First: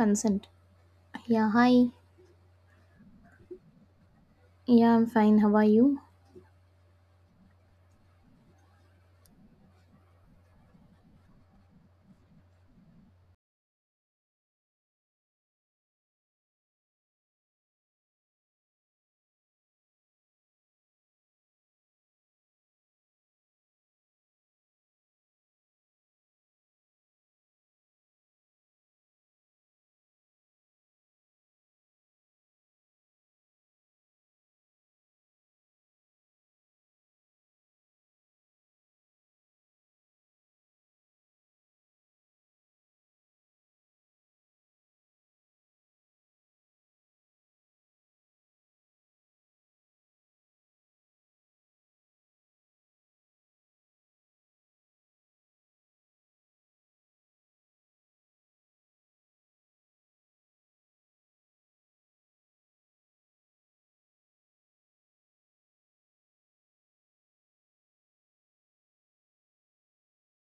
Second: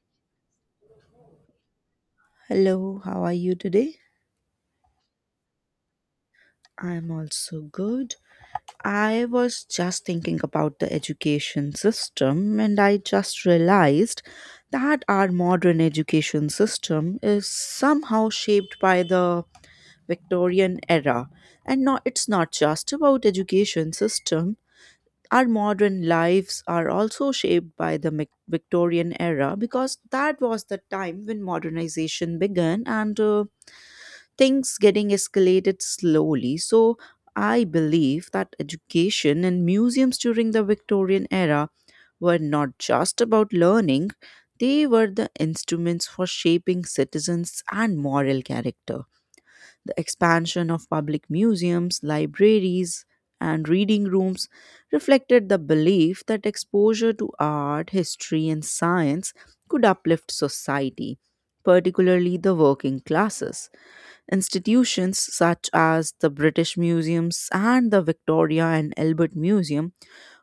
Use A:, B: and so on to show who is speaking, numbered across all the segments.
A: Consent. Yeah, hi.
B: Hello, how are you today?
A: Yeah, I'm fine. How are you?
B: I'm also good. I was just thinking about the education system and I just realized that our modern education system is somehow shaped by the Victorian era. And not it's not just about education system. Our modern lives are also shaped by the Victorian era because that was the time when modernization began and things getting escalated slowly. So I believe that education and museums during the Victorian era were not just about learning, they were the instruments for shaping citizens and moral character. The expansion of public museums, libraries, and reading rooms reflected the belief that exposure to art, history, and science could uplift society, particularly the working classes. Institutions such as the British Museums and the Victoria and Albert Museum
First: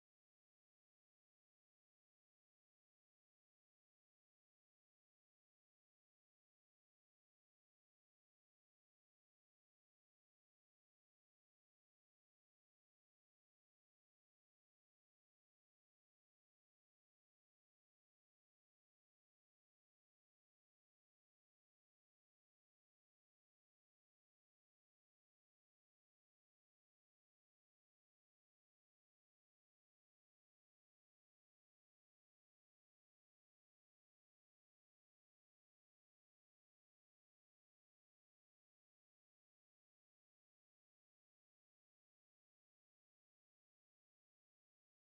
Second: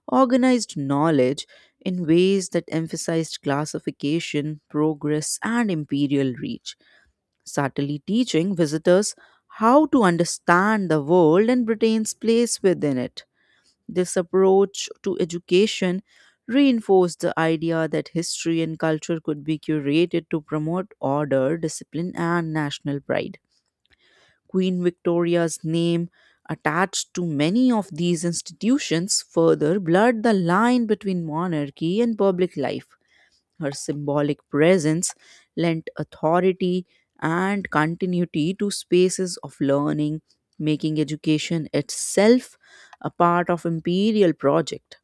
B: organized knowledge in ways that emphasized classification, progress, and imperial reach, subtly teaching visitors how to understand the world and Britain's place within it. This approach to education reinforced the idea that history and culture could be curated to promote order, discipline, and national pride. Queen Victoria's name attached to many of these institutions further blurred the line between monarchy and public life. Her symbolic presence lent authority and continuity to spaces of learning, making education itself a part of imperial project.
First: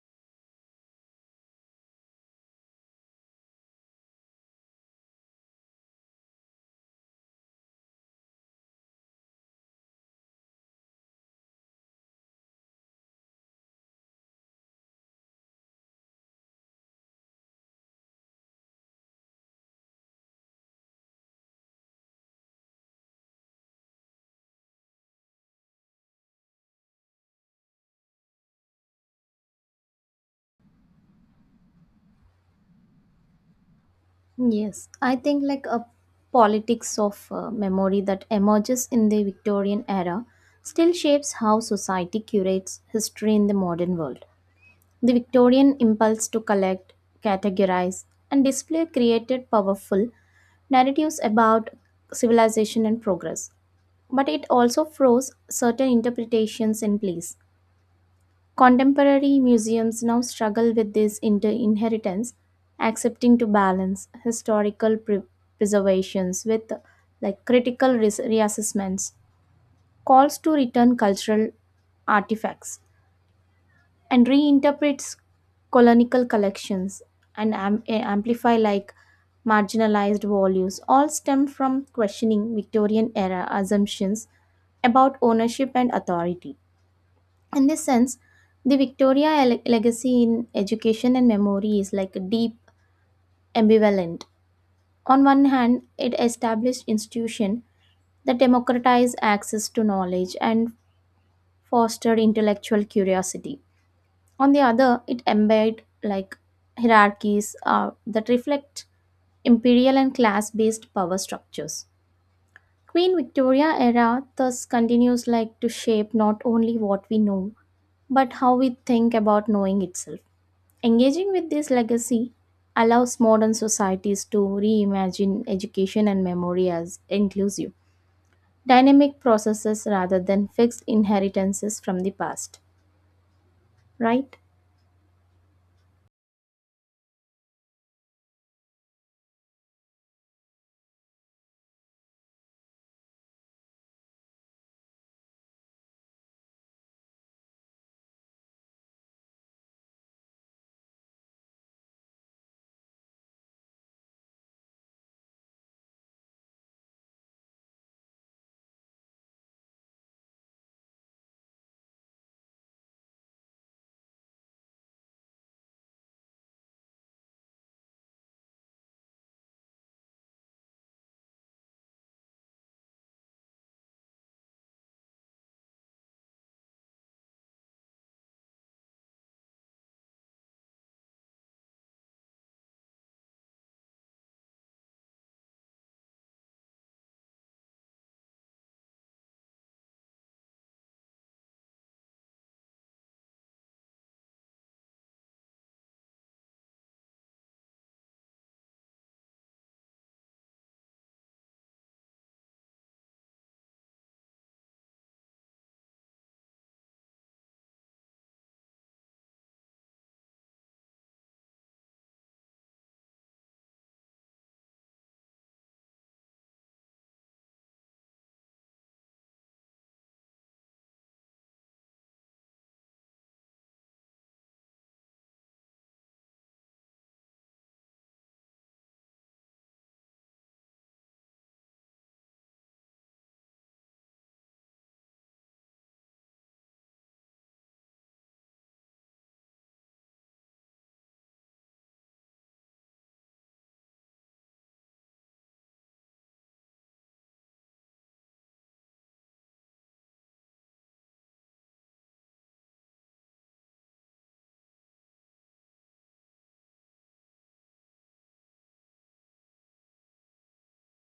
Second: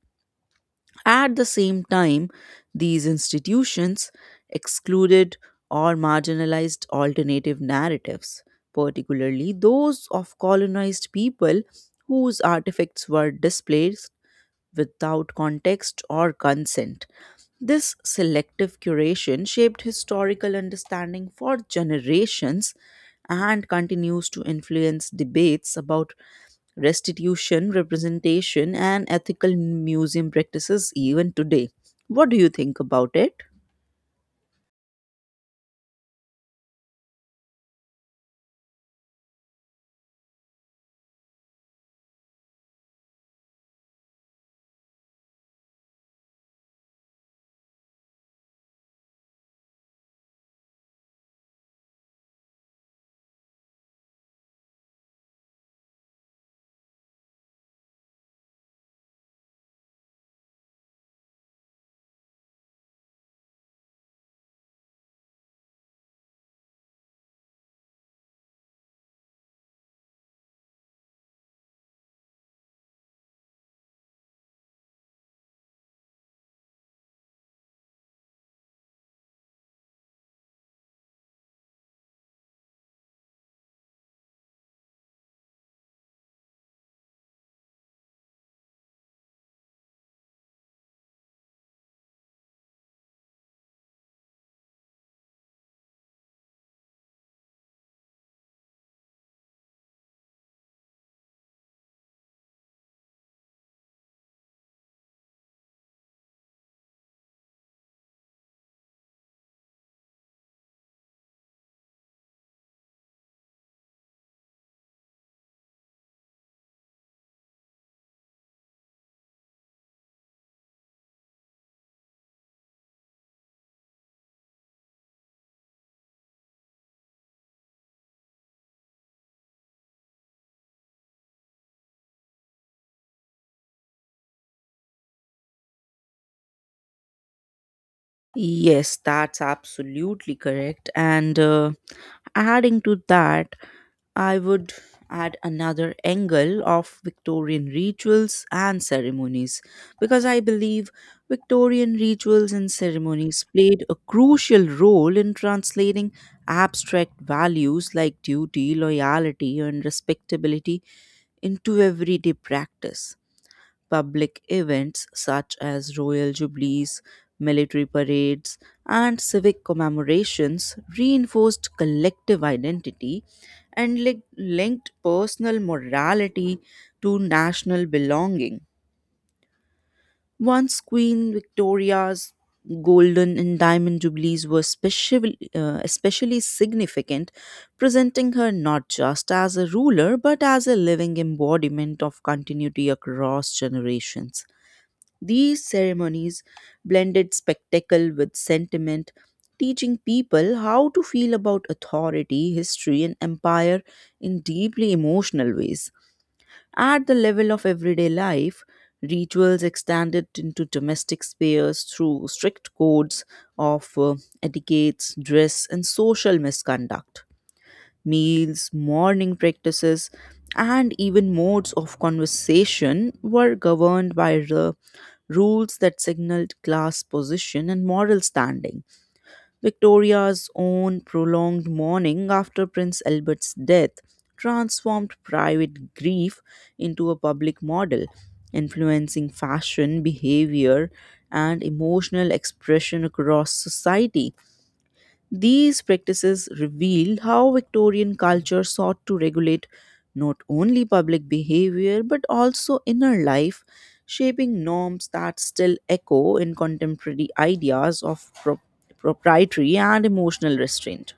B: At the same time, these institutions excluded or marginalized alternative narratives, particularly those of colonized people whose artifacts were displaced without context or consent. This selective curation shaped historical understanding for generations and continues to influence debates about restitution, representation, and ethical museum practices even today. What do you think about it?
A: Yes, I think like a politics of memory that emerges in the Victorian era still shapes how society curates history in the modern world. The Victorian impulse to collect, categorize, and display created powerful narratives about civilization and progress, but it also froze certain interpretations in place. Contemporary museums now struggle with this inheritance, accepting to balance historical preservations with like critical reassessments, calls to return cultural artifacts, and reinterprets colonial collections and amplify like marginalized values. All stem from questioning Victorian era assumptions about ownership and authority. In this sense, the legacy in education and memory is like deep ambivalent. On one hand, it established institution that democratized access to knowledge and fostered intellectual curiosity. On the other, it embed like hierarchies that reflect imperial and class-based power structures. Queen Victoria era thus continues like to shape not only what we know, but how we think about knowing itself. Engaging with this legacy allows modern societies to reimagine education and memory as inclusive, dynamic processes rather than fixed inheritances from the past, right?
B: Yes, that's absolutely correct. And adding to that, I would add another angle of Victorian rituals and ceremonies because I believe Victorian rituals and ceremonies played a crucial role in translating abstract values like duty, loyalty, and respectability into everyday practice public events such as royal jubilees, military parades, and civic commemorations reinforced collective identity and linked personal morality to national belonging. Once Queen Victoria's golden and diamond jubilees were especially significant, presenting her not just as a ruler but as a living embodiment of continuity across generations. These ceremonies blended spectacle with sentiment, teaching people how to feel about authority, history, and empire in deeply emotional ways. At the level of everyday life, rituals extended into domestic spheres through strict codes of etiquettes, dress, and social misconduct. Meals, morning practices, and even modes of conversation were governed by the rules that signaled class position and moral standing. Victoria's own prolonged mourning after Prince Albert's death transformed private grief into a public model, influencing fashion, behavior, and emotional expression across society. These practices reveal how Victorian culture sought to regulate not only public behavior but also inner life, shaping norms that still echo in contemporary ideas of proprietary and emotional restraint.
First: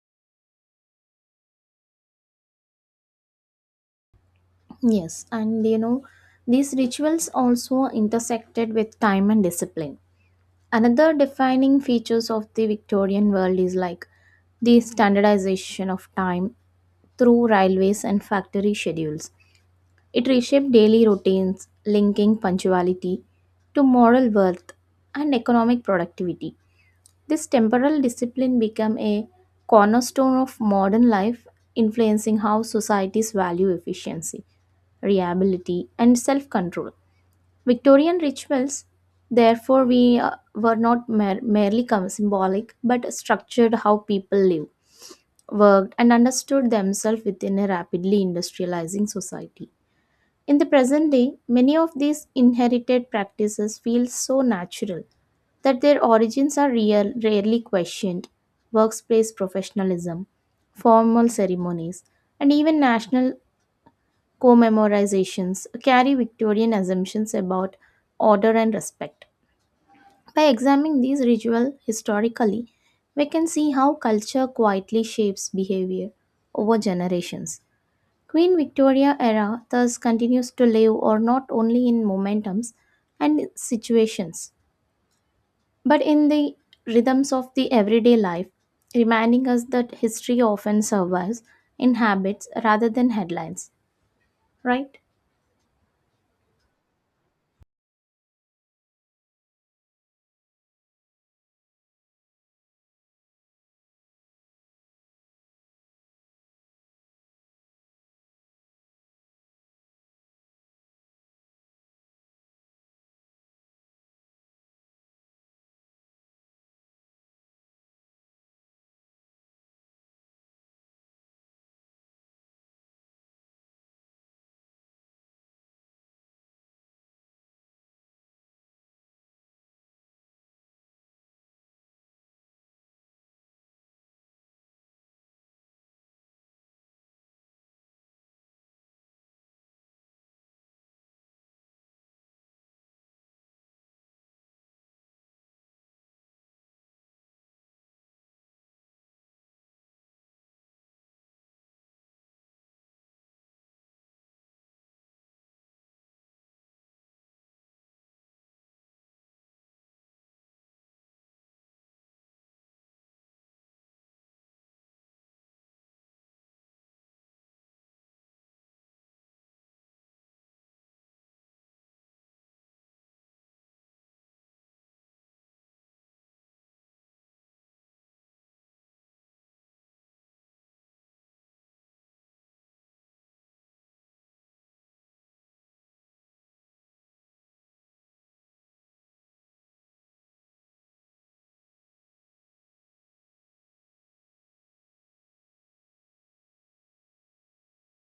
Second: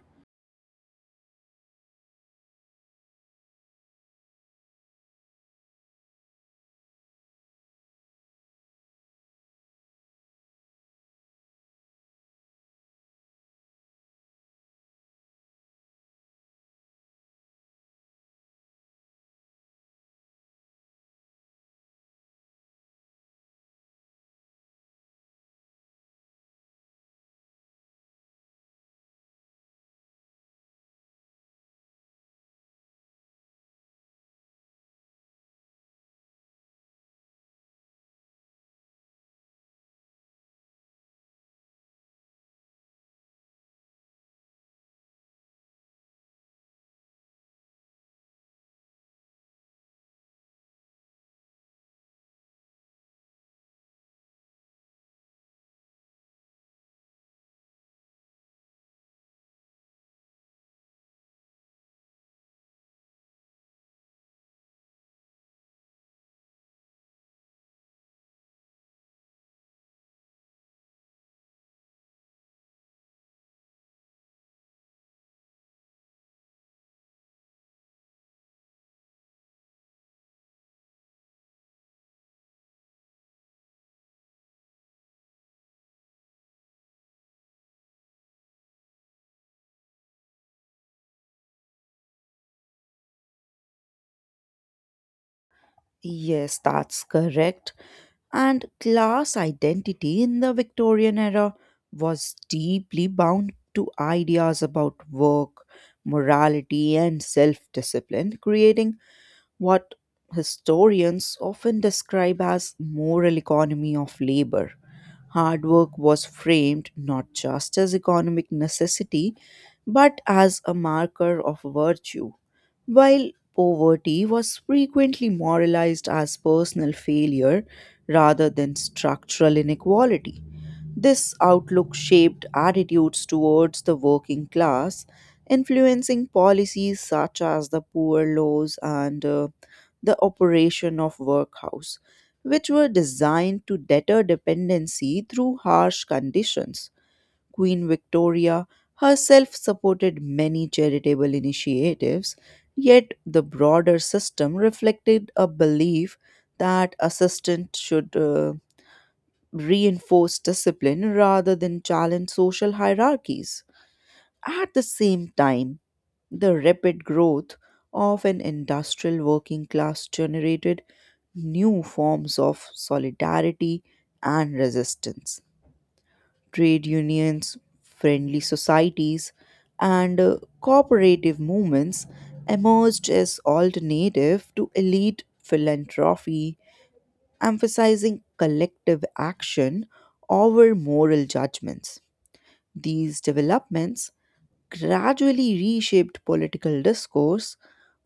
A: Yes, and you know, these rituals also intersected with time and discipline. Another defining features of the Victorian world is like the standardization of time through railways and factory schedules. It reshaped daily routines, linking punctuality to moral worth and economic productivity. This temporal discipline became a cornerstone of modern life, influencing how societies value efficiency, reliability, and self control. Victorian rituals, therefore, we were not merely symbolic but structured how people lived, worked, and understood themselves within a rapidly industrializing society. In the present day, many of these inherited practices feel so natural that their origins are real, rarely questioned. Workplace professionalism, formal ceremonies, and even national commemorizations carry Victorian assumptions about order and respect. By examining these rituals historically, we can see how culture quietly shapes behavior over generations. Queen Victoria era thus continues to live or not only in momentums and situations, but in the rhythms of the everyday life, reminding us that history often survives in habits rather than headlines, right?
B: Yes, that's correct. And class identity in the Victorian era was deeply bound to ideas about work, morality, and self discipline, creating what historians often describe as moral economy of labor. Hard work was framed not just as economic necessity but as a marker of virtue, while poverty was frequently moralized as personal failure rather than structural inequality. This outlook shaped attitudes towards the working class, influencing policies such as the poor laws and the operation of workhouse, which were designed to deter dependency through harsh conditions. Queen Victoria herself supported many charitable initiatives, yet the broader system reflected a belief that assistance should reinforce discipline rather than challenge social hierarchies. At the same time, the rapid growth of an industrial working class generated new forms of solidarity and resistance. Trade unions, friendly societies, and cooperative movements emerged as alternative to elite philanthropy emphasizing collective action over moral judgments. These developments gradually reshaped political discourse,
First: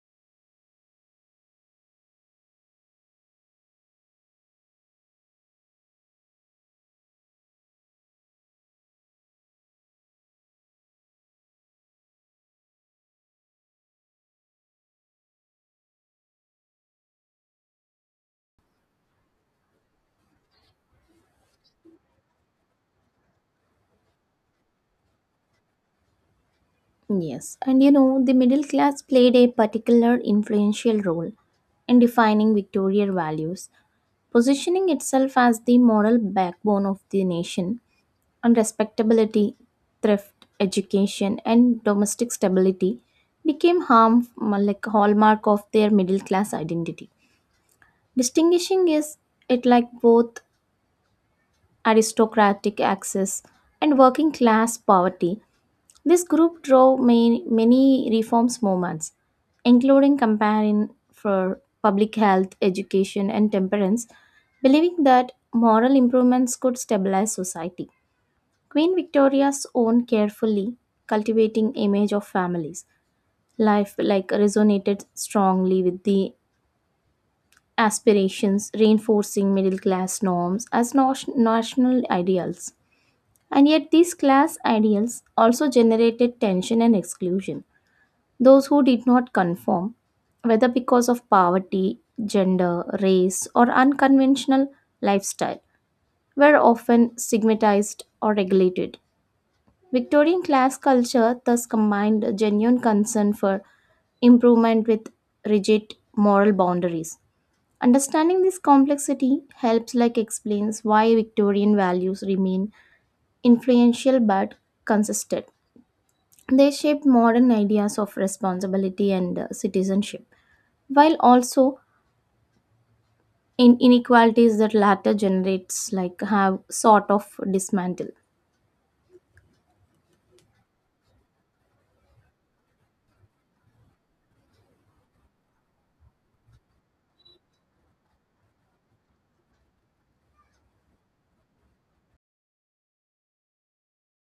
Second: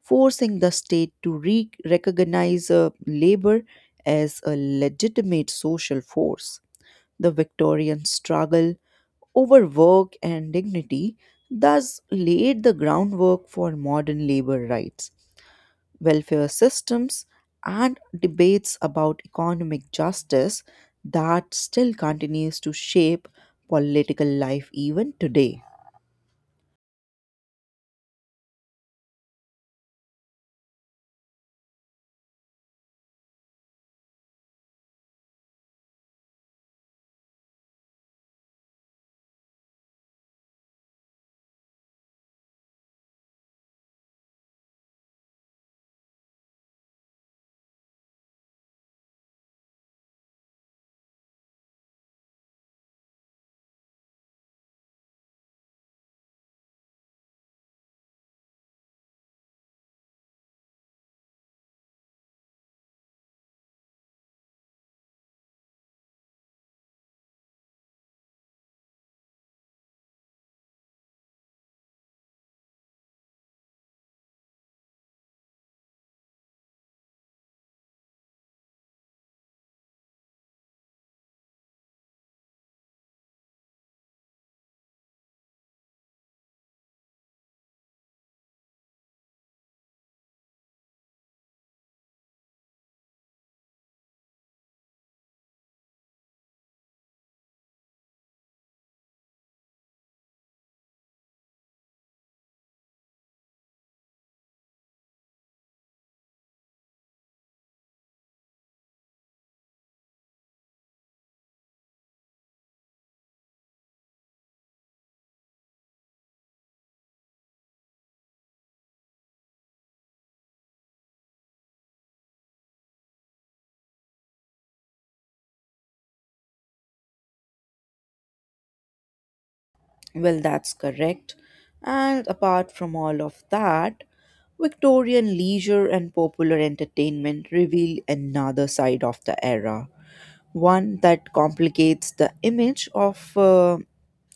B: forcing the state to recognize labor as a legitimate social force. The Victorian struggle over work and dignity thus laid the groundwork for modern labor rights welfare systems, and debates about economic justice that still continues to shape political life even today.
A: Yes, and you know, the middle class played a particular influential role in defining Victorian values, positioning itself as the moral backbone of the nation on respectability, thrift, education, and domestic stability became harm like hallmark of their middle class identity. Distinguishing is it like both aristocratic access and working class poverty. This group drove many reforms movements, including campaign for public health, education, and temperance, believing that moral improvements could stabilize society. Queen Victoria's own carefully cultivating image of families life like resonated strongly with the aspirations reinforcing middle class norms as national ideals, and yet these class ideals also generated tension and exclusion, those who did not conform whether because of poverty, gender, race, or unconventional lifestyle were often stigmatized or regulated. Victorian class culture thus combined a genuine concern for improvement with rigid moral boundaries. Understanding this complexity helps like explains why Victorian values remain influential but consistent. They shaped modern ideas of responsibility and citizenship, while also in inequalities that latter generates like have sort of dismantled.
B: Well, that's correct. And apart from all of that, Victorian leisure and popular entertainment reveal another side of the era, one that complicates the image of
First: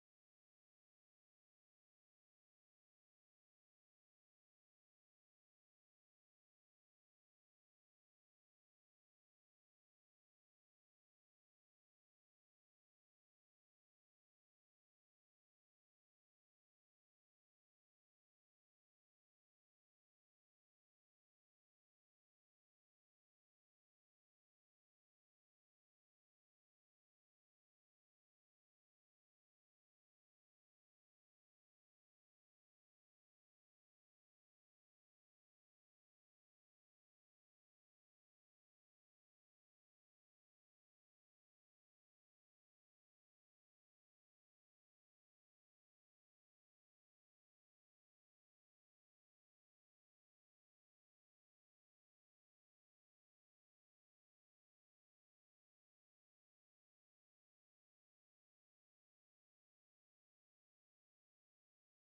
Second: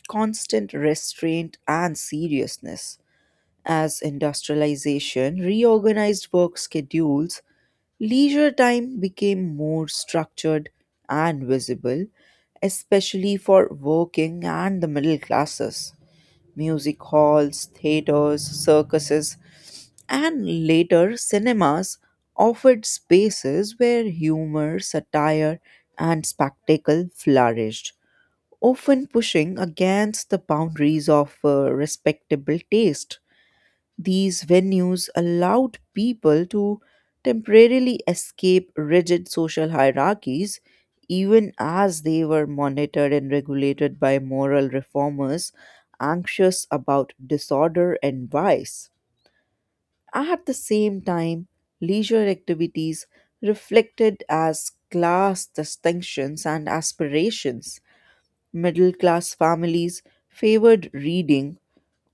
B: constant restraint and seriousness. As industrialization reorganized work schedules, leisure time became more structured and visible, especially for working and the middle classes. Music halls, theaters, circuses, and later cinemas offered spaces where humor, satire, and spectacle flourished, often pushing against the boundaries of respectable taste. These venues allowed people to temporarily escape rigid social hierarchies, even as they were monitored and regulated by moral reformers anxious about disorder and vice. At the same time, leisure activities reflected as class distinctions and aspirations. Middle class families favored reading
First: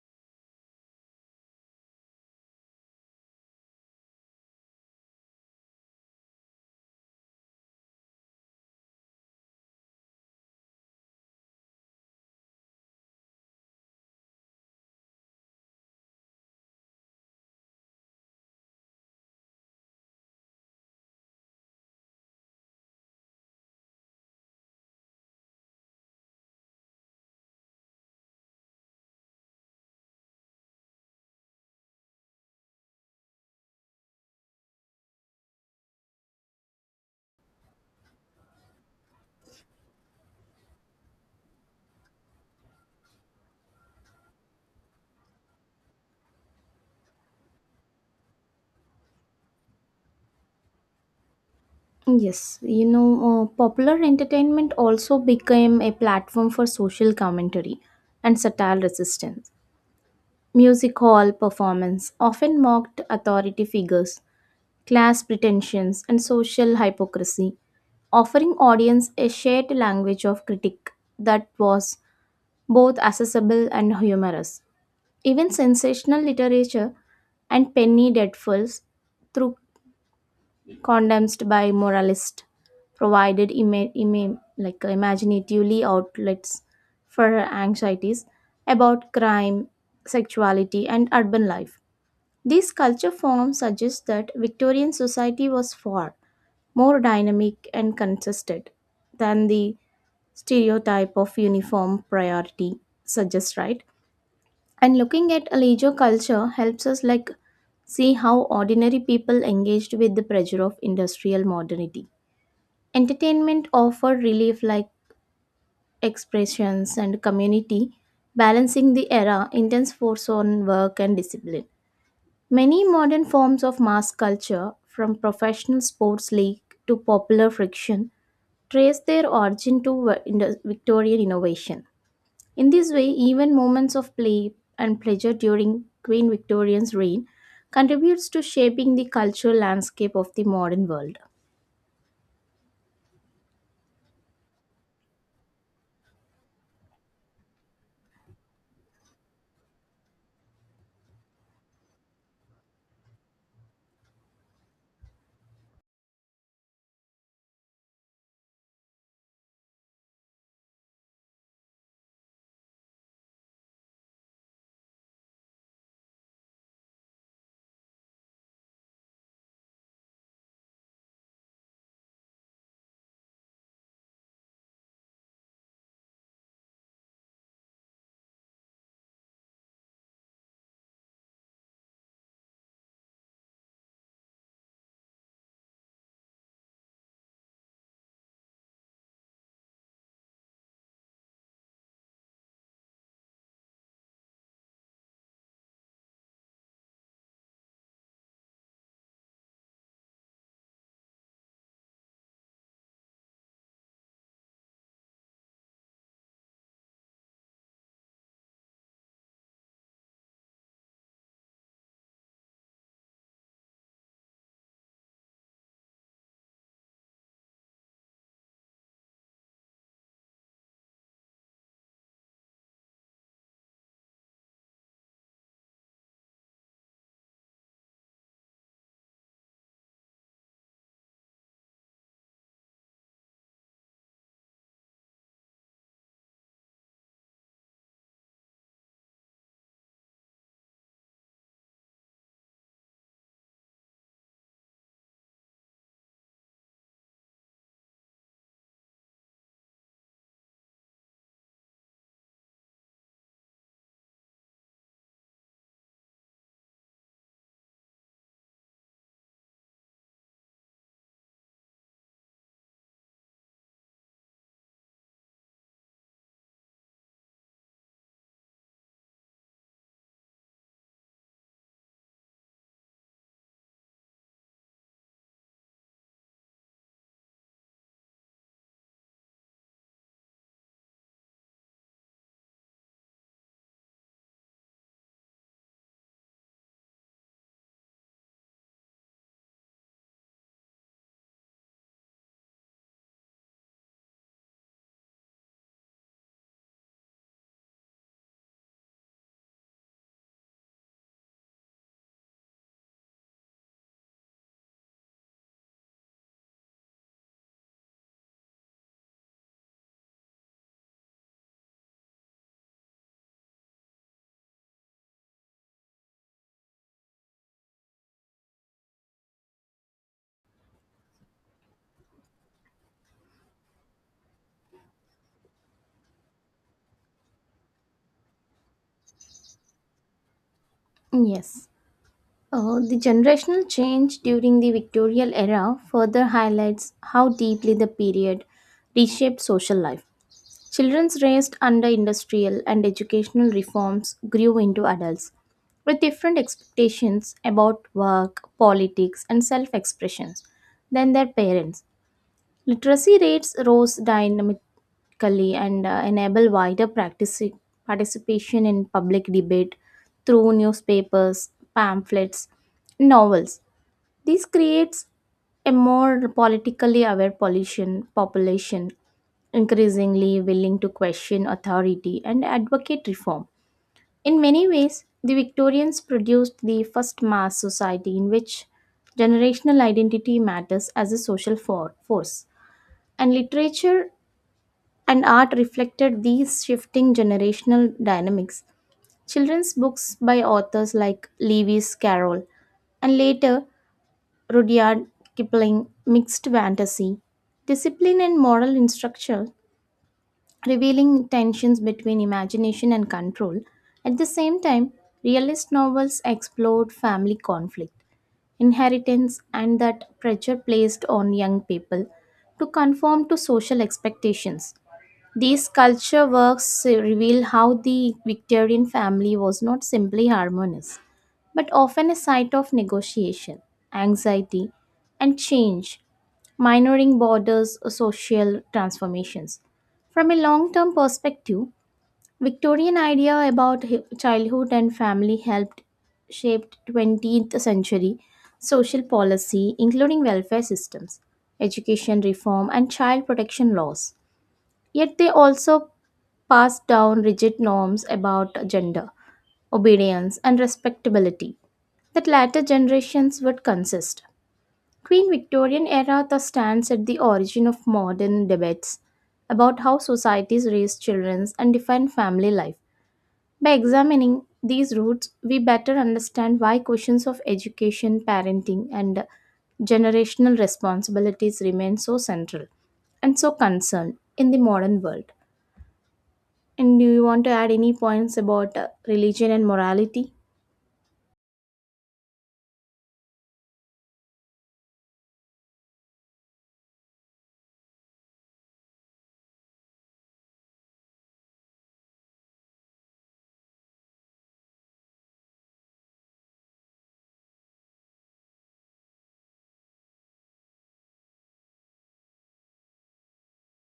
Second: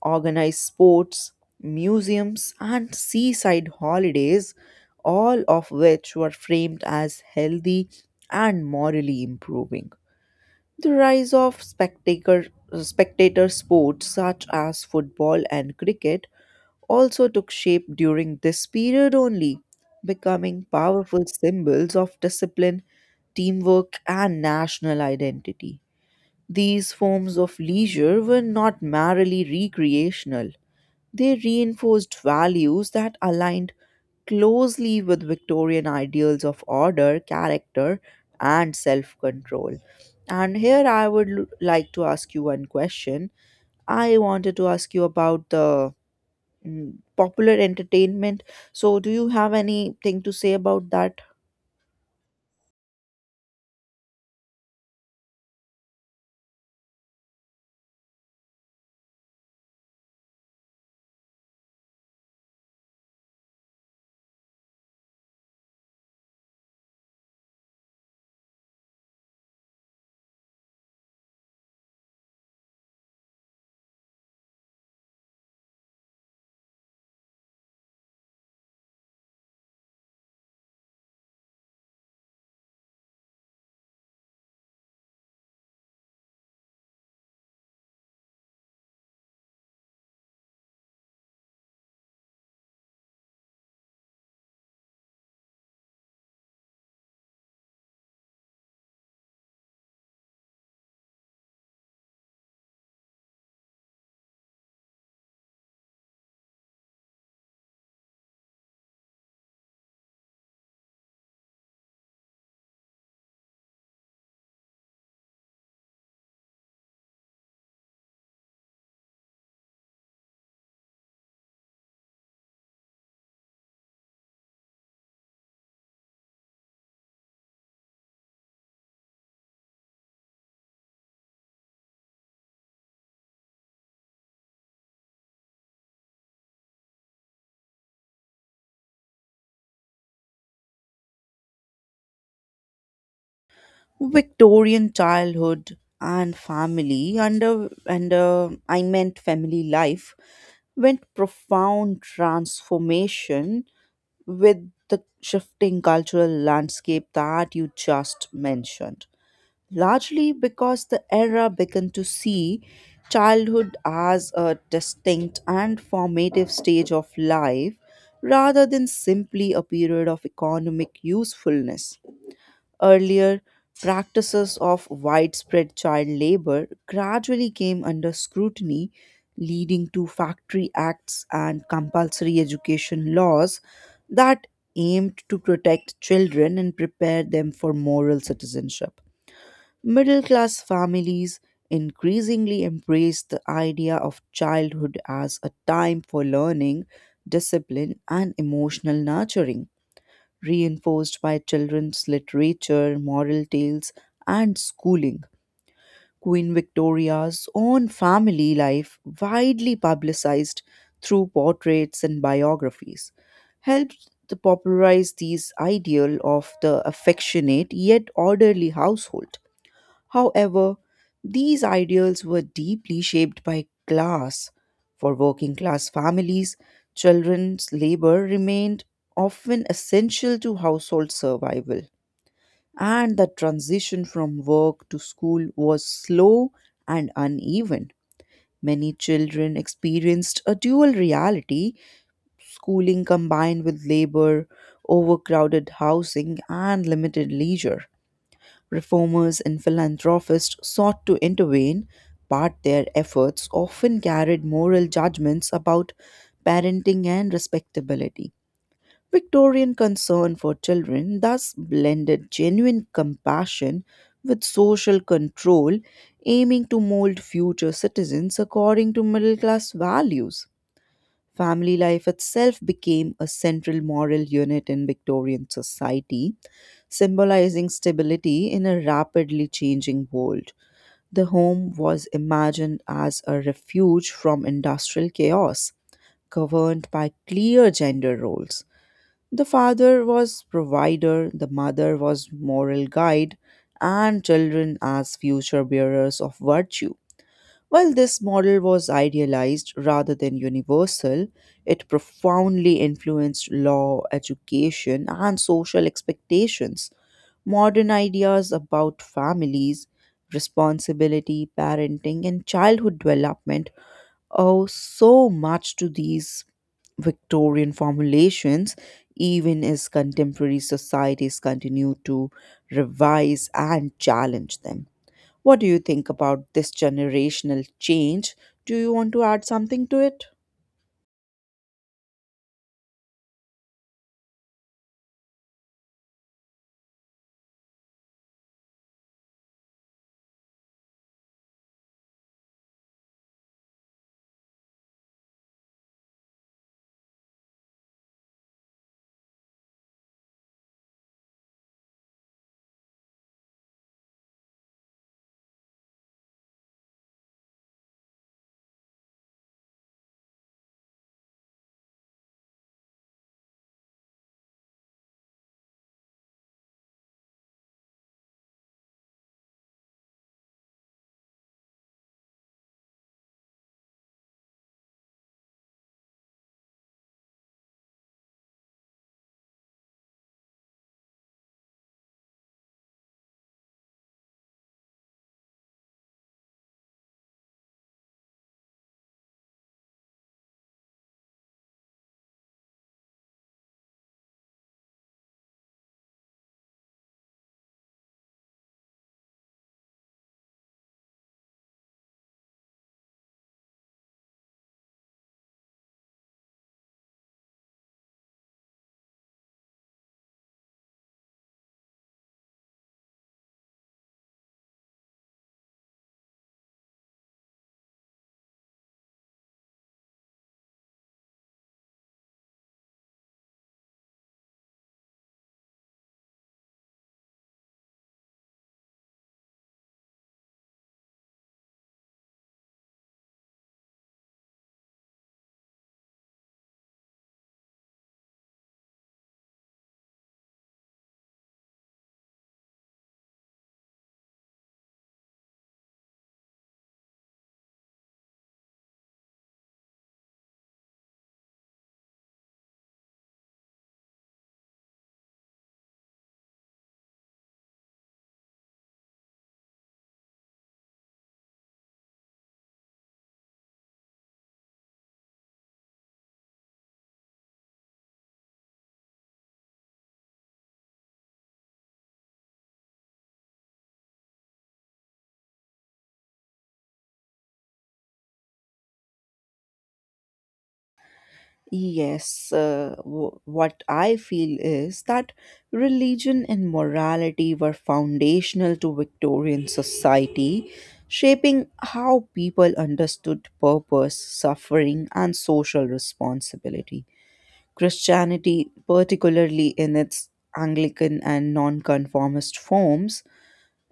B: organize sports, museums, and seaside holidays, all of which were framed as healthy and morally improving. The rise of spectator sports such as football and cricket also took shape during this period only, becoming powerful symbols of discipline, teamwork, and national identity. These forms of leisure were not merely recreational. They reinforced values that aligned closely with Victorian ideals of order, character, and self control. And here I would like to ask you one question. I wanted to ask you about the popular entertainment. So, do you have anything to say about that?
A: Yes, you know, popular entertainment also became a platform for social commentary and satire resistance. Music hall performance often mocked authority figures, class pretensions, and social hypocrisy, offering audience a shared language of critique that was both accessible and humorous. Even sensational literature and penny dreadfuls through condemned by moralists, provided imaginatively outlets for her anxieties about crime, sexuality, and urban life. These culture forms suggest that Victorian society was far more dynamic and consistent than the stereotype of uniform priority suggests, right? And looking at a leisure culture helps us like see how ordinary people engaged with the pressure of industrial modernity. Entertainment offered relief like expressions and community balancing the era intense force on work and discipline. Many modern forms of mass culture from professional sports league to popular friction trace their origin to victorian innovation. In this way, even moments of play and pleasure during Queen Victoria's reign contributes to shaping the cultural landscape of the modern world.
B: Victorian childhood and family under I meant family life went profound transformation with the shifting cultural landscape that you just mentioned. Largely because the era began to see childhood as a distinct and formative stage of life rather than simply a period of economic usefulness. Earlier, practices of widespread child labor gradually came under scrutiny, leading to factory acts and compulsory education laws that aimed to protect children and prepare them for moral citizenship. Middle class families increasingly embraced the idea of childhood as a time for learning, discipline, and emotional nurturing reinforced by children's literature, moral tales, and schooling. Queen Victoria's own family life, widely publicized through portraits and biographies, helped to popularize these ideal of the affectionate yet orderly household. However, these ideals were deeply shaped by class. For working class families, children's labor remained often essential to household survival, and the transition from work to school was slow and uneven. Many children experienced a dual reality schooling combined with labor, overcrowded housing, and limited leisure. Reformers and philanthropists sought to intervene, but their efforts often carried moral judgments about parenting and respectability. Victorian concern for children thus blended genuine compassion with social control, aiming to mold future citizens according to middle class values. Family life itself became a central moral unit in Victorian society, symbolizing stability in a rapidly changing world. The home was imagined as a refuge from industrial chaos, governed by clear gender roles. The father was provider, the mother was moral guide, and children as future bearers of virtue. While this model was idealized rather than universal, it profoundly influenced law, education, and social expectations Modern ideas about families, responsibility, parenting, and childhood development owe so much to these Victorian formulations, even as contemporary societies continue to revise and challenge them. What do you think about this generational change? Do you want to add something to it?
A: Yes. The generational change during the Victorian era further highlights how deeply the period reshaped social life. Children raised under industrial and educational reforms grew into adults with different expectations about work, politics, and self expressions than their parents. Literacy rates rose dynamically and enable wider participation in public debate through newspapers, pamphlets, novels. This creates a more politically aware population, increasingly willing to question authority and advocate reform. In many ways, the Victorians produced the first mass society in which generational identity matters as a social force, and literature and art reflected these shifting generational dynamics. Children's books by authors like Lewis Carroll and later Rudyard Kipling mixed fantasy, discipline, and moral instruction, revealing tensions between imagination and control. At the same time, realist novels explored family conflict, inheritance, and that pressure placed on young people to conform to social expectations. These culture works reveal how the Victorian family was not simply harmonious, but often a site of negotiation, anxiety, and change, minoring borders or social transformations. From a long term perspective, Victorian idea about childhood and family helped shape 20th century social policy, including welfare systems, education reform, and child protection laws. Yet they also pass down rigid norms about gender, obedience, and respectability that later generations would consist. Queen Victorian era thus stands at the origin of modern debates about how societies raise children and define family life. By examining these roots, we better understand why questions of education, parenting, and generational responsibilities remain so central and so concerned in the modern world. And do you want to add any points about religion and morality?
B: Yes, what I feel is that religion and morality were foundational to Victorian society, shaping how people understood purpose, suffering, and social responsibility. Christianity, particularly in its Anglican and nonconformist forms,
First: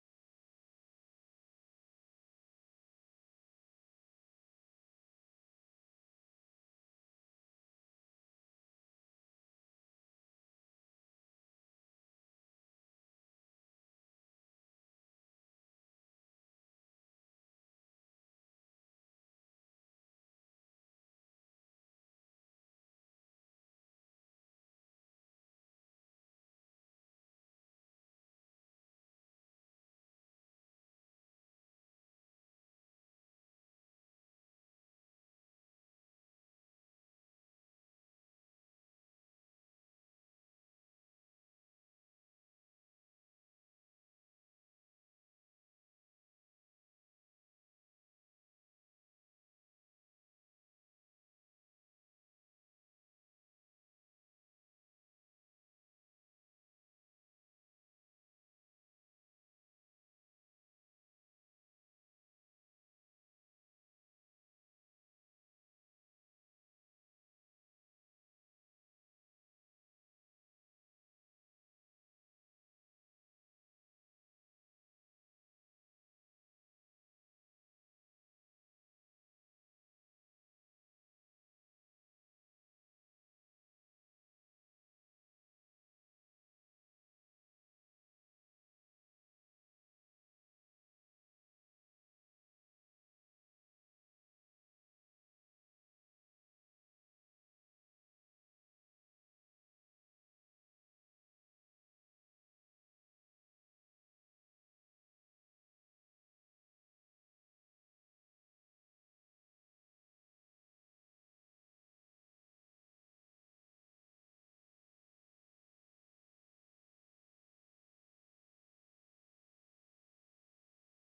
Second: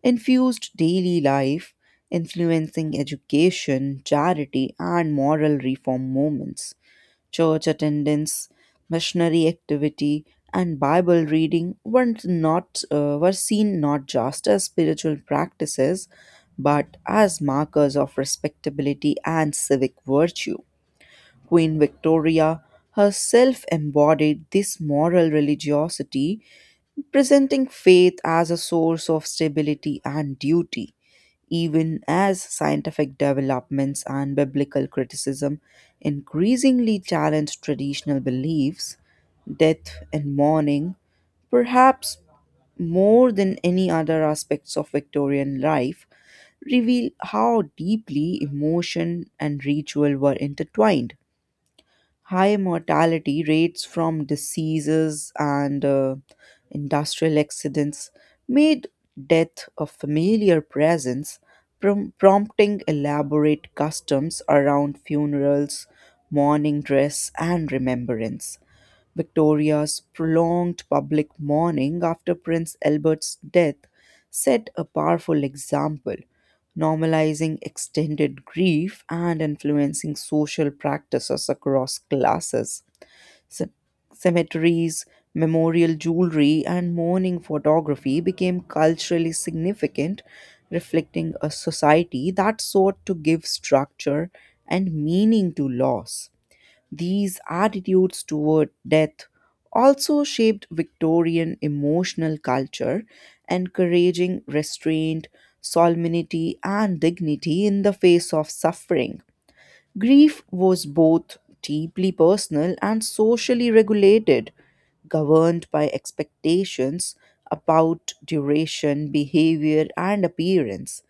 B: infused daily life, influencing education, charity, and moral reform movements. Church attendance, missionary activity, and Bible reading were seen not just as spiritual practices, but as markers of respectability and civic virtue. Queen Victoria herself embodied this moral religiosity presenting faith as a source of stability and duty, even as scientific developments and biblical criticism increasingly challenge traditional beliefs, death and mourning, perhaps more than any other aspects of Victorian life, reveal how deeply emotion and ritual were intertwined high mortality rates from diseases and industrial accidents made death a familiar presence, prompting elaborate customs around funerals, mourning dress, and remembrance. Victoria's prolonged public mourning after Prince Albert's death set a powerful example, normalizing extended grief and influencing social practices across classes. Ce- Cemeteries, memorial jewelry, and mourning photography became culturally significant, reflecting a society that sought to give structure and meaning to loss. These attitudes toward death also shaped Victorian emotional culture, encouraging restraint, solemnity, and dignity in the face of suffering. Grief was both deeply personal and socially regulated, governed by expectations about duration, behavior, and appearance.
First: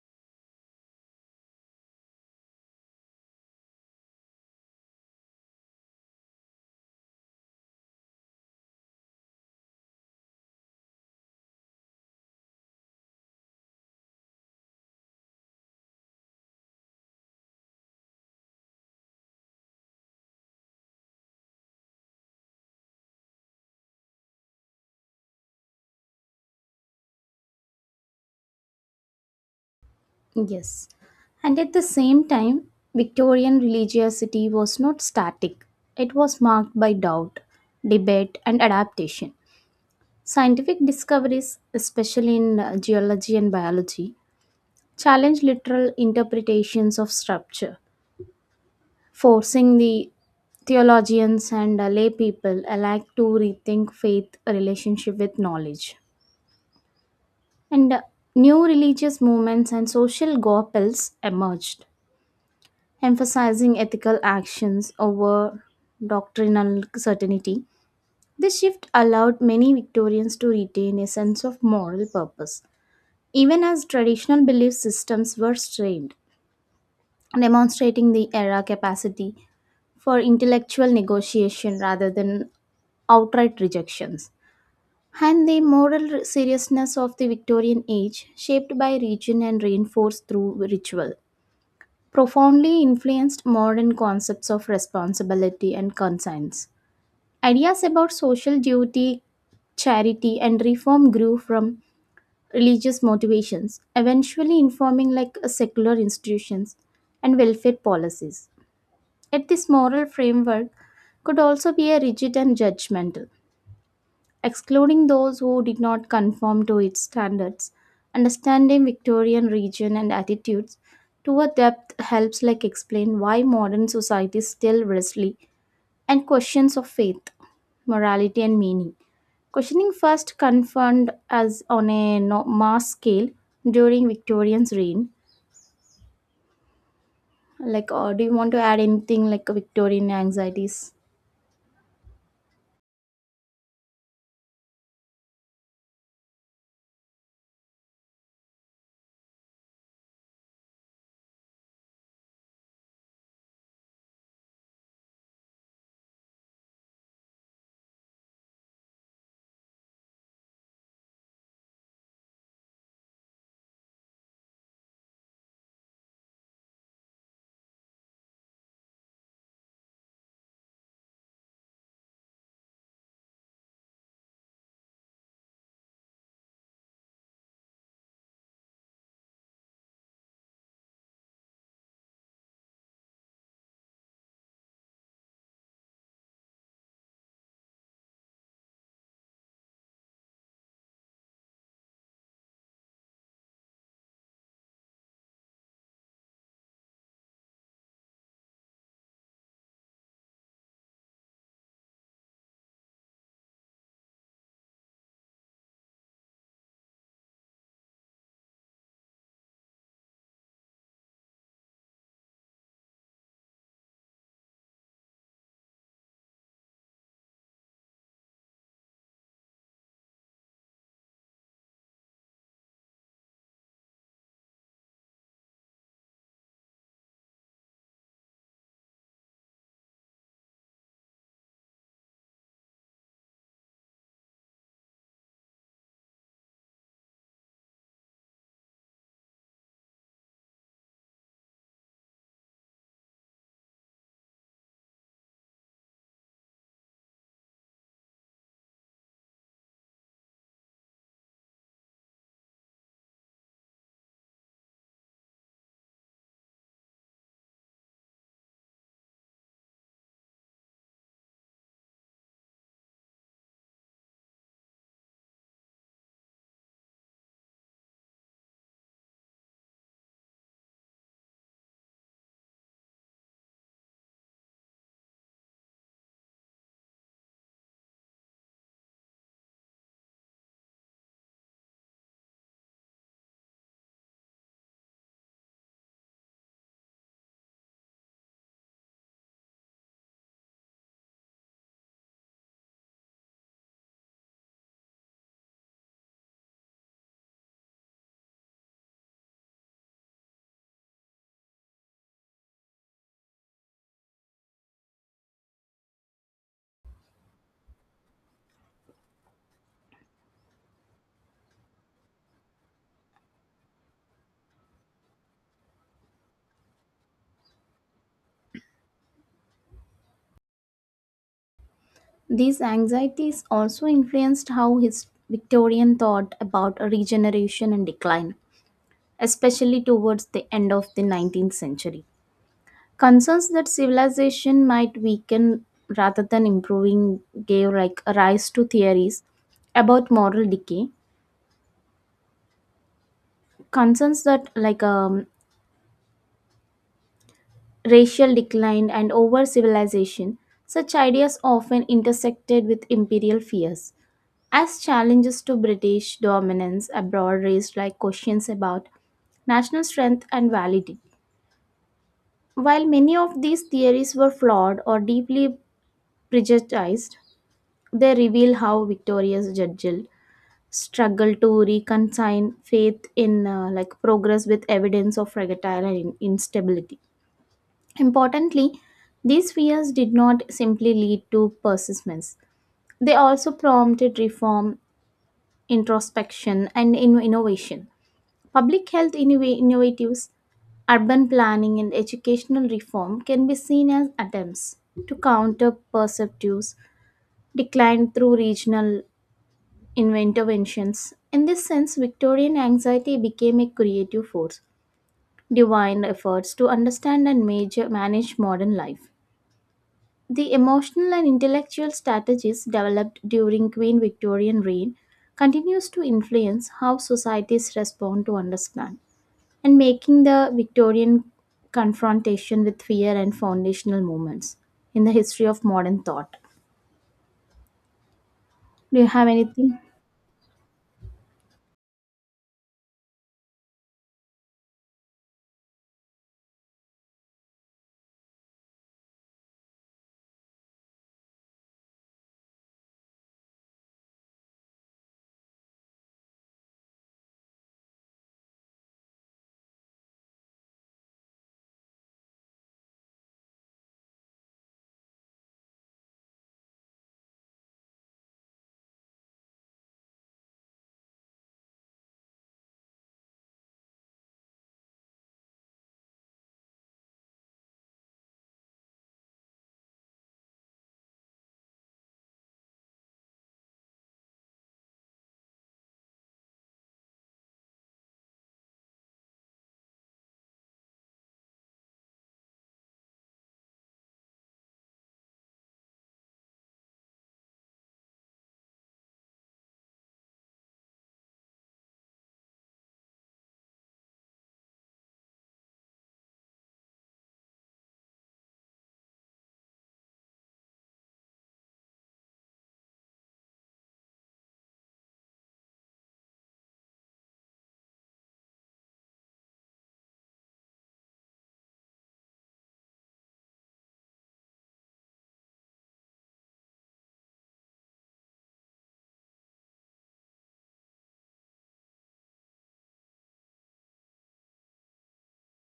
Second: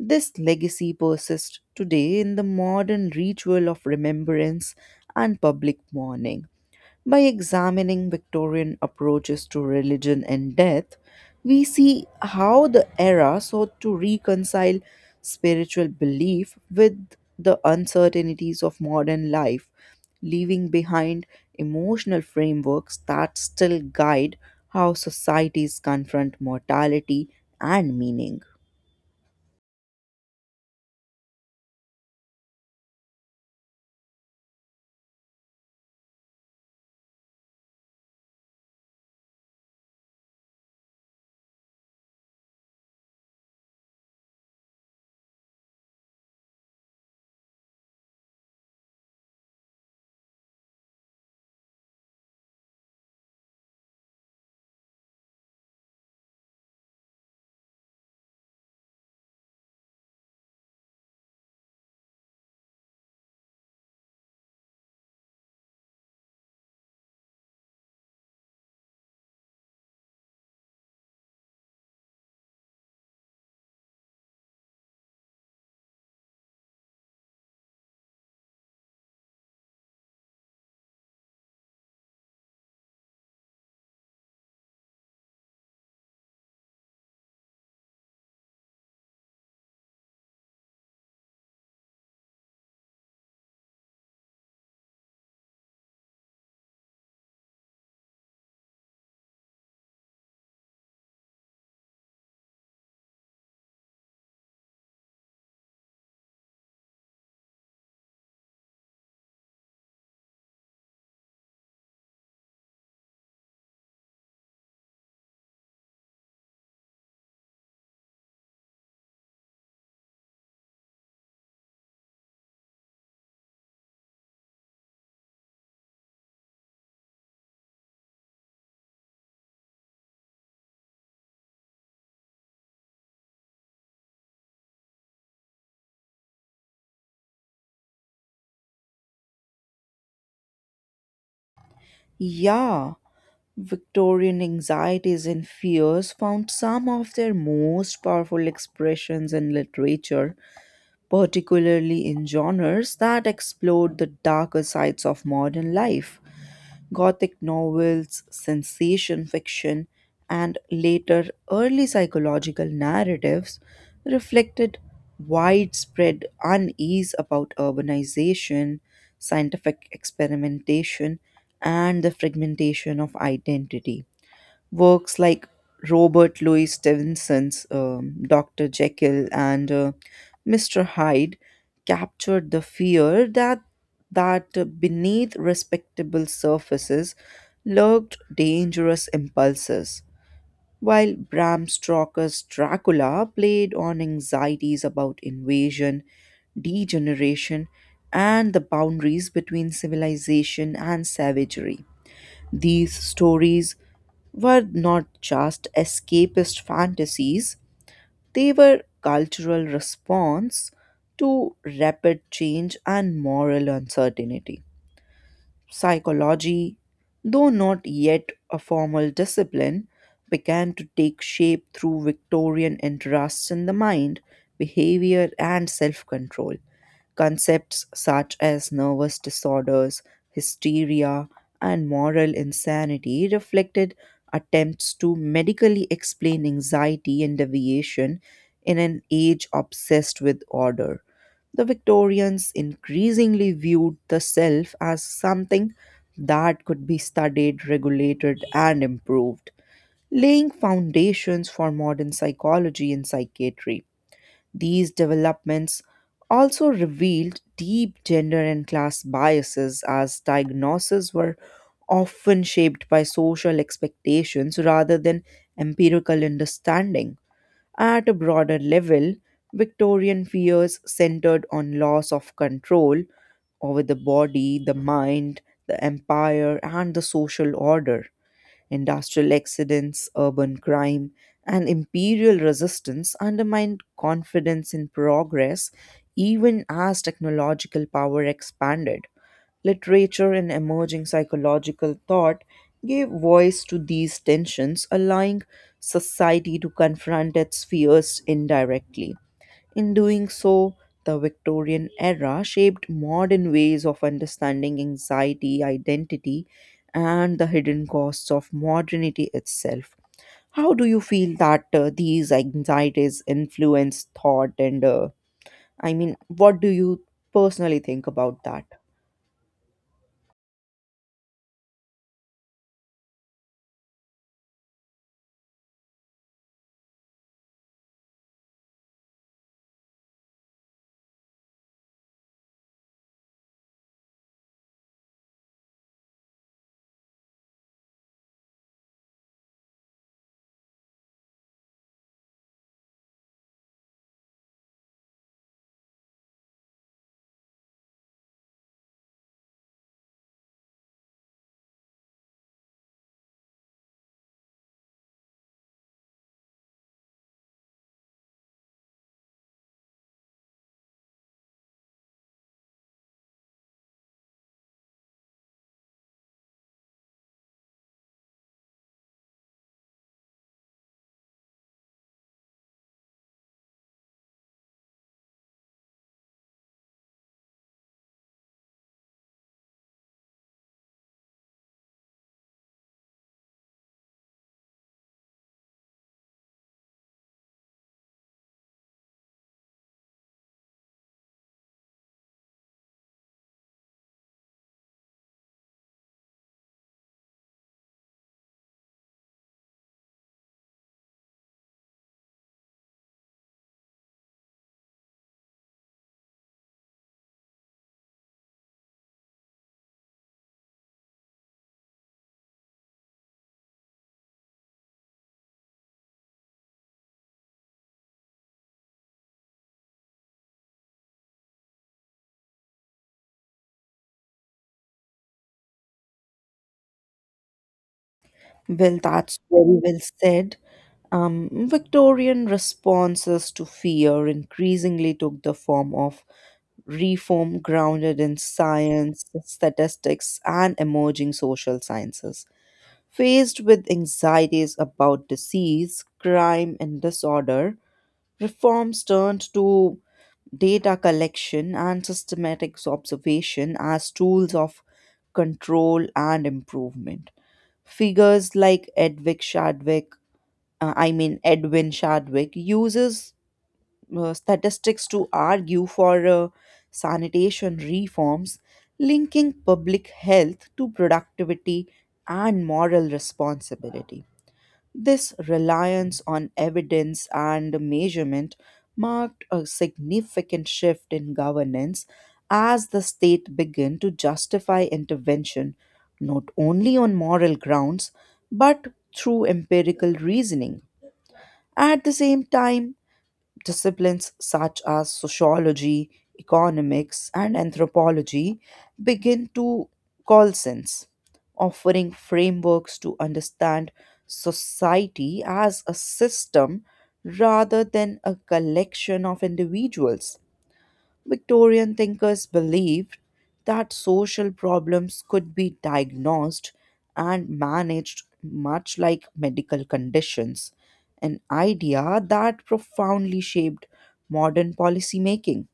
B: This legacy persists today in the modern ritual of remembrance and public mourning. By examining Victorian approaches to religion and death, we see how the era sought to reconcile spiritual belief with the uncertainties of modern life, leaving behind emotional frameworks that still guide how societies confront mortality and meaning.
A: Yes. And at the same time, Victorian religiosity was not static. It was marked by doubt, debate, and adaptation. Scientific discoveries, especially in geology and biology, challenged literal interpretations of structure, forcing the theologians and lay people alike to rethink faith relationship with knowledge. And New religious movements and social gospels emerged, emphasizing ethical actions over doctrinal certainty. This shift allowed many Victorians to retain a sense of moral purpose, even as traditional belief systems were strained, demonstrating the era capacity for intellectual negotiation rather than outright rejections. And the moral seriousness of the Victorian age, shaped by region and reinforced through ritual, profoundly influenced modern concepts of responsibility and conscience. Ideas about social duty, charity, and reform grew from religious motivations, eventually informing like secular institutions and welfare policies. Yet this moral framework could also be a rigid and judgmental excluding those who did not conform to its standards. Understanding Victorian region and attitudes to a depth helps like explain why modern society still wrestles and questions of faith, morality and meaning. Questioning first confirmed as on a mass scale during Victorian's reign. Like, do you want to add anything like Victorian anxieties?
B: Yeah. Victorian anxieties and fears found some of their most powerful expressions in literature, particularly in genres that explored the darker sides of modern life. Gothic novels, sensation fiction, and later early psychological narratives reflected widespread unease about urbanization, scientific experimentation, and the fragmentation of identity. Works like Robert Louis Stevenson's Dr. Jekyll and Mr. Hyde captured the fear that beneath respectable surfaces lurked dangerous impulses, while Bram Stoker's Dracula played on anxieties about invasion, degeneration, and the boundaries between civilization and savagery. These stories were not just escapist fantasies, they were cultural response to rapid change and moral uncertainty. Psychology, though not yet a formal discipline, began to take shape through Victorian interests in the mind, behavior, and self control. Concepts such as nervous disorders, hysteria, and moral insanity reflected attempts to medically explain anxiety and deviation in an age obsessed with order. The Victorians increasingly viewed the self as something that could be studied, regulated, and improved, laying foundations for modern psychology and psychiatry. These developments also revealed deep gender and class biases, as diagnoses were often shaped by social expectations rather than empirical understanding. At a broader level, Victorian fears centered on loss of control over the body, the mind, the empire, and the social order. Industrial accidents, urban crime, and imperial resistance undermined confidence in progress even as technological power expanded. Literature and emerging psychological thought gave voice to these tensions, allowing society to confront its fears indirectly. In doing so, the Victorian era shaped modern ways of understanding anxiety, identity, and the hidden costs of modernity itself. How do you feel that these anxieties influence thought and I mean, what do you personally think about that?
A: These anxieties also influenced how his Victorian thought about regeneration and decline, especially towards the end of the 19th century. Concerns that civilization might weaken rather than improving gave like rise to theories about moral decay. Concerns that like racial decline and over civilization, such ideas often intersected with imperial fears. As challenges to British dominance abroad raised like questions about national strength and validity. While many of these theories were flawed or deeply prejudiced, they reveal how victorious Judgel struggled to reconcile faith in like progress with evidence of fragile and instability. Importantly, these fears did not simply lead to persistence. They also prompted reform, introspection, and innovation. Public health innovatives, urban planning, and educational reform can be seen as attempts to counter perceptives decline through regional interventions. In this sense, Victorian anxiety became a creative force, divine efforts to understand and manage modern life. The emotional and intellectual strategies developed during Queen Victorian reign continues to influence how societies respond to understand, and making the Victorian confrontation with fear and foundational moments in the history of modern thought.
B: Well,
A: Do you have
B: that's
A: anything?
B: very well said. Victorian responses to fear increasingly took the form of reform grounded in science, statistics, and emerging social sciences. Faced with anxieties about disease, crime, and disorder, reforms turned to data collection and systematic observation as tools of control and improvement. Figures like Edwin Shadwick, uses statistics to argue for sanitation reforms, linking public health to productivity and moral responsibility. This reliance on evidence and measurement marked a significant shift in governance as the state began to justify intervention not only on moral grounds but through empirical reasoning. At the same time, disciplines such as sociology, economics, and anthropology begin to call sense, offering frameworks to understand society as a system rather than a collection of individuals. Victorian thinkers believed that social problems could be diagnosed and managed much like medical conditions, an idea that profoundly shaped modern policymaking.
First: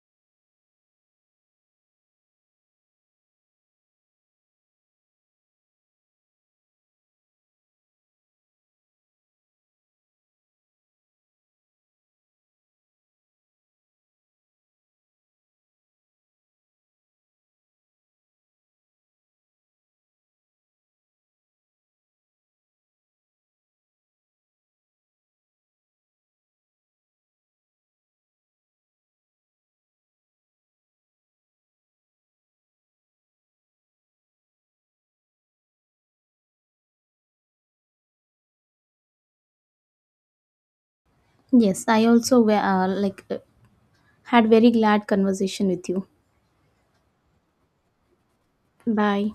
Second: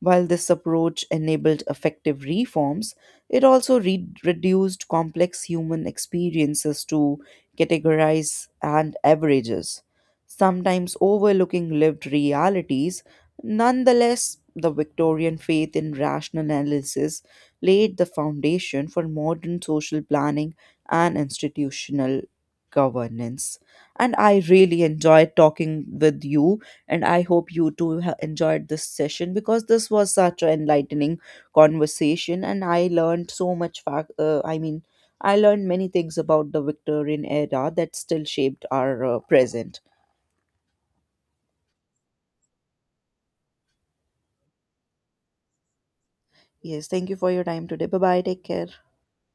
B: While this approach enabled effective reforms, it also reduced complex human experiences to categories and averages, sometimes overlooking lived realities. Nonetheless, the Victorian faith in rational analysis laid the foundation for modern social planning and institutional governance. And I really enjoyed talking with you and I hope you too enjoyed this session because this was such an enlightening conversation, and I learned so much. Fact, I mean, I learned many things about the Victorian era that still shaped our present.
A: Yes, I also were, had very glad conversation with you.
B: Yes, thank you for your time today. Bye bye. Take care.
A: Bye.